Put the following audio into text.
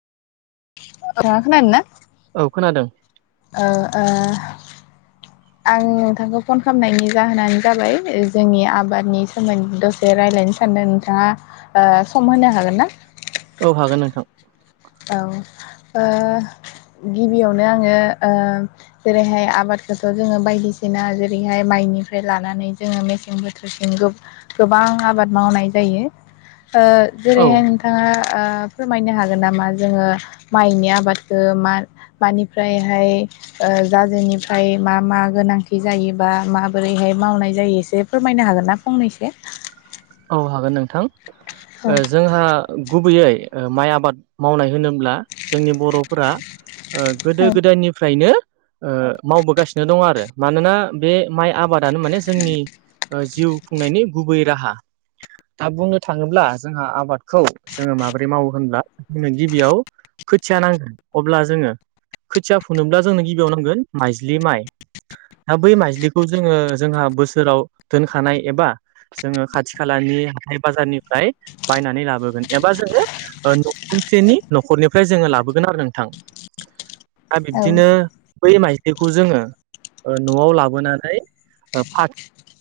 नोंथाङा खोनादोंना औ खोनादों ओ ओ आं नोंथांखौ फन खालामनायनि जाहोनानो जाबाय जोंनि आबादनि सोमोन्दै द जे रायज्लायनो सानदों नोंथाङा सम होनो हागोन ना औ हागोन नोंथां औ ओ गिबियावनो आङो ओ जेरैहाय आबादखौथ' जोङो बायदिसिना जेरैहाय माइनिफ्राय लानानै जोङो मेसें बोथोर सिंग्रोब गोबां आबाद मावनाय जायो औ जेरैहाय नोंथाङा फोरमायनो हागोन नामा जोङो माइनि आबादखौ मा मानिफ्रायहाय जाजेनिफ्राय मा मा गोनांथि जायोबा माबोरैहाय मावनाय जायो एसे फोरमायनो हागोन ना फंनैसो औ हागोन नोंथां औ ओ जोंहा गुबैयै ओ माइ आबाद मावनाय होनोब्ला जोंनि बर'फोरा ओ गोदो औ गोदायनिफ्रायनो ओ मावबोगासिनो दं आरो मानोना बे माइ आबादानो माने जोंनि जिउ खुंनायनि गुबै राहा। दा बुंनो थाङोब्ला जोंहा आबादखौ जोङो माबोरै मावो होनब्ला जोङो गिबियाव खोथिया नांगोन अब्ला जोङो खोथिया फुनोब्ला जोंनो गिबियाव नांगोन माइज्लि माइ। दा बै माइज्लिखौ जोङो जोंहा बोसोराव दोनखानाय एबा जोङो खाथि खालानि हाथाय बाजारनिफ्राय बायनानै लाबोगोन एबा जोङो न' खरसेनि न'खरनिफ्राय जोङो लाबोगोन आरो नोंथां। [inaudible] दा बिब्दिनो बै माइजलिखौ जोङो न'आव लाबोनानै फा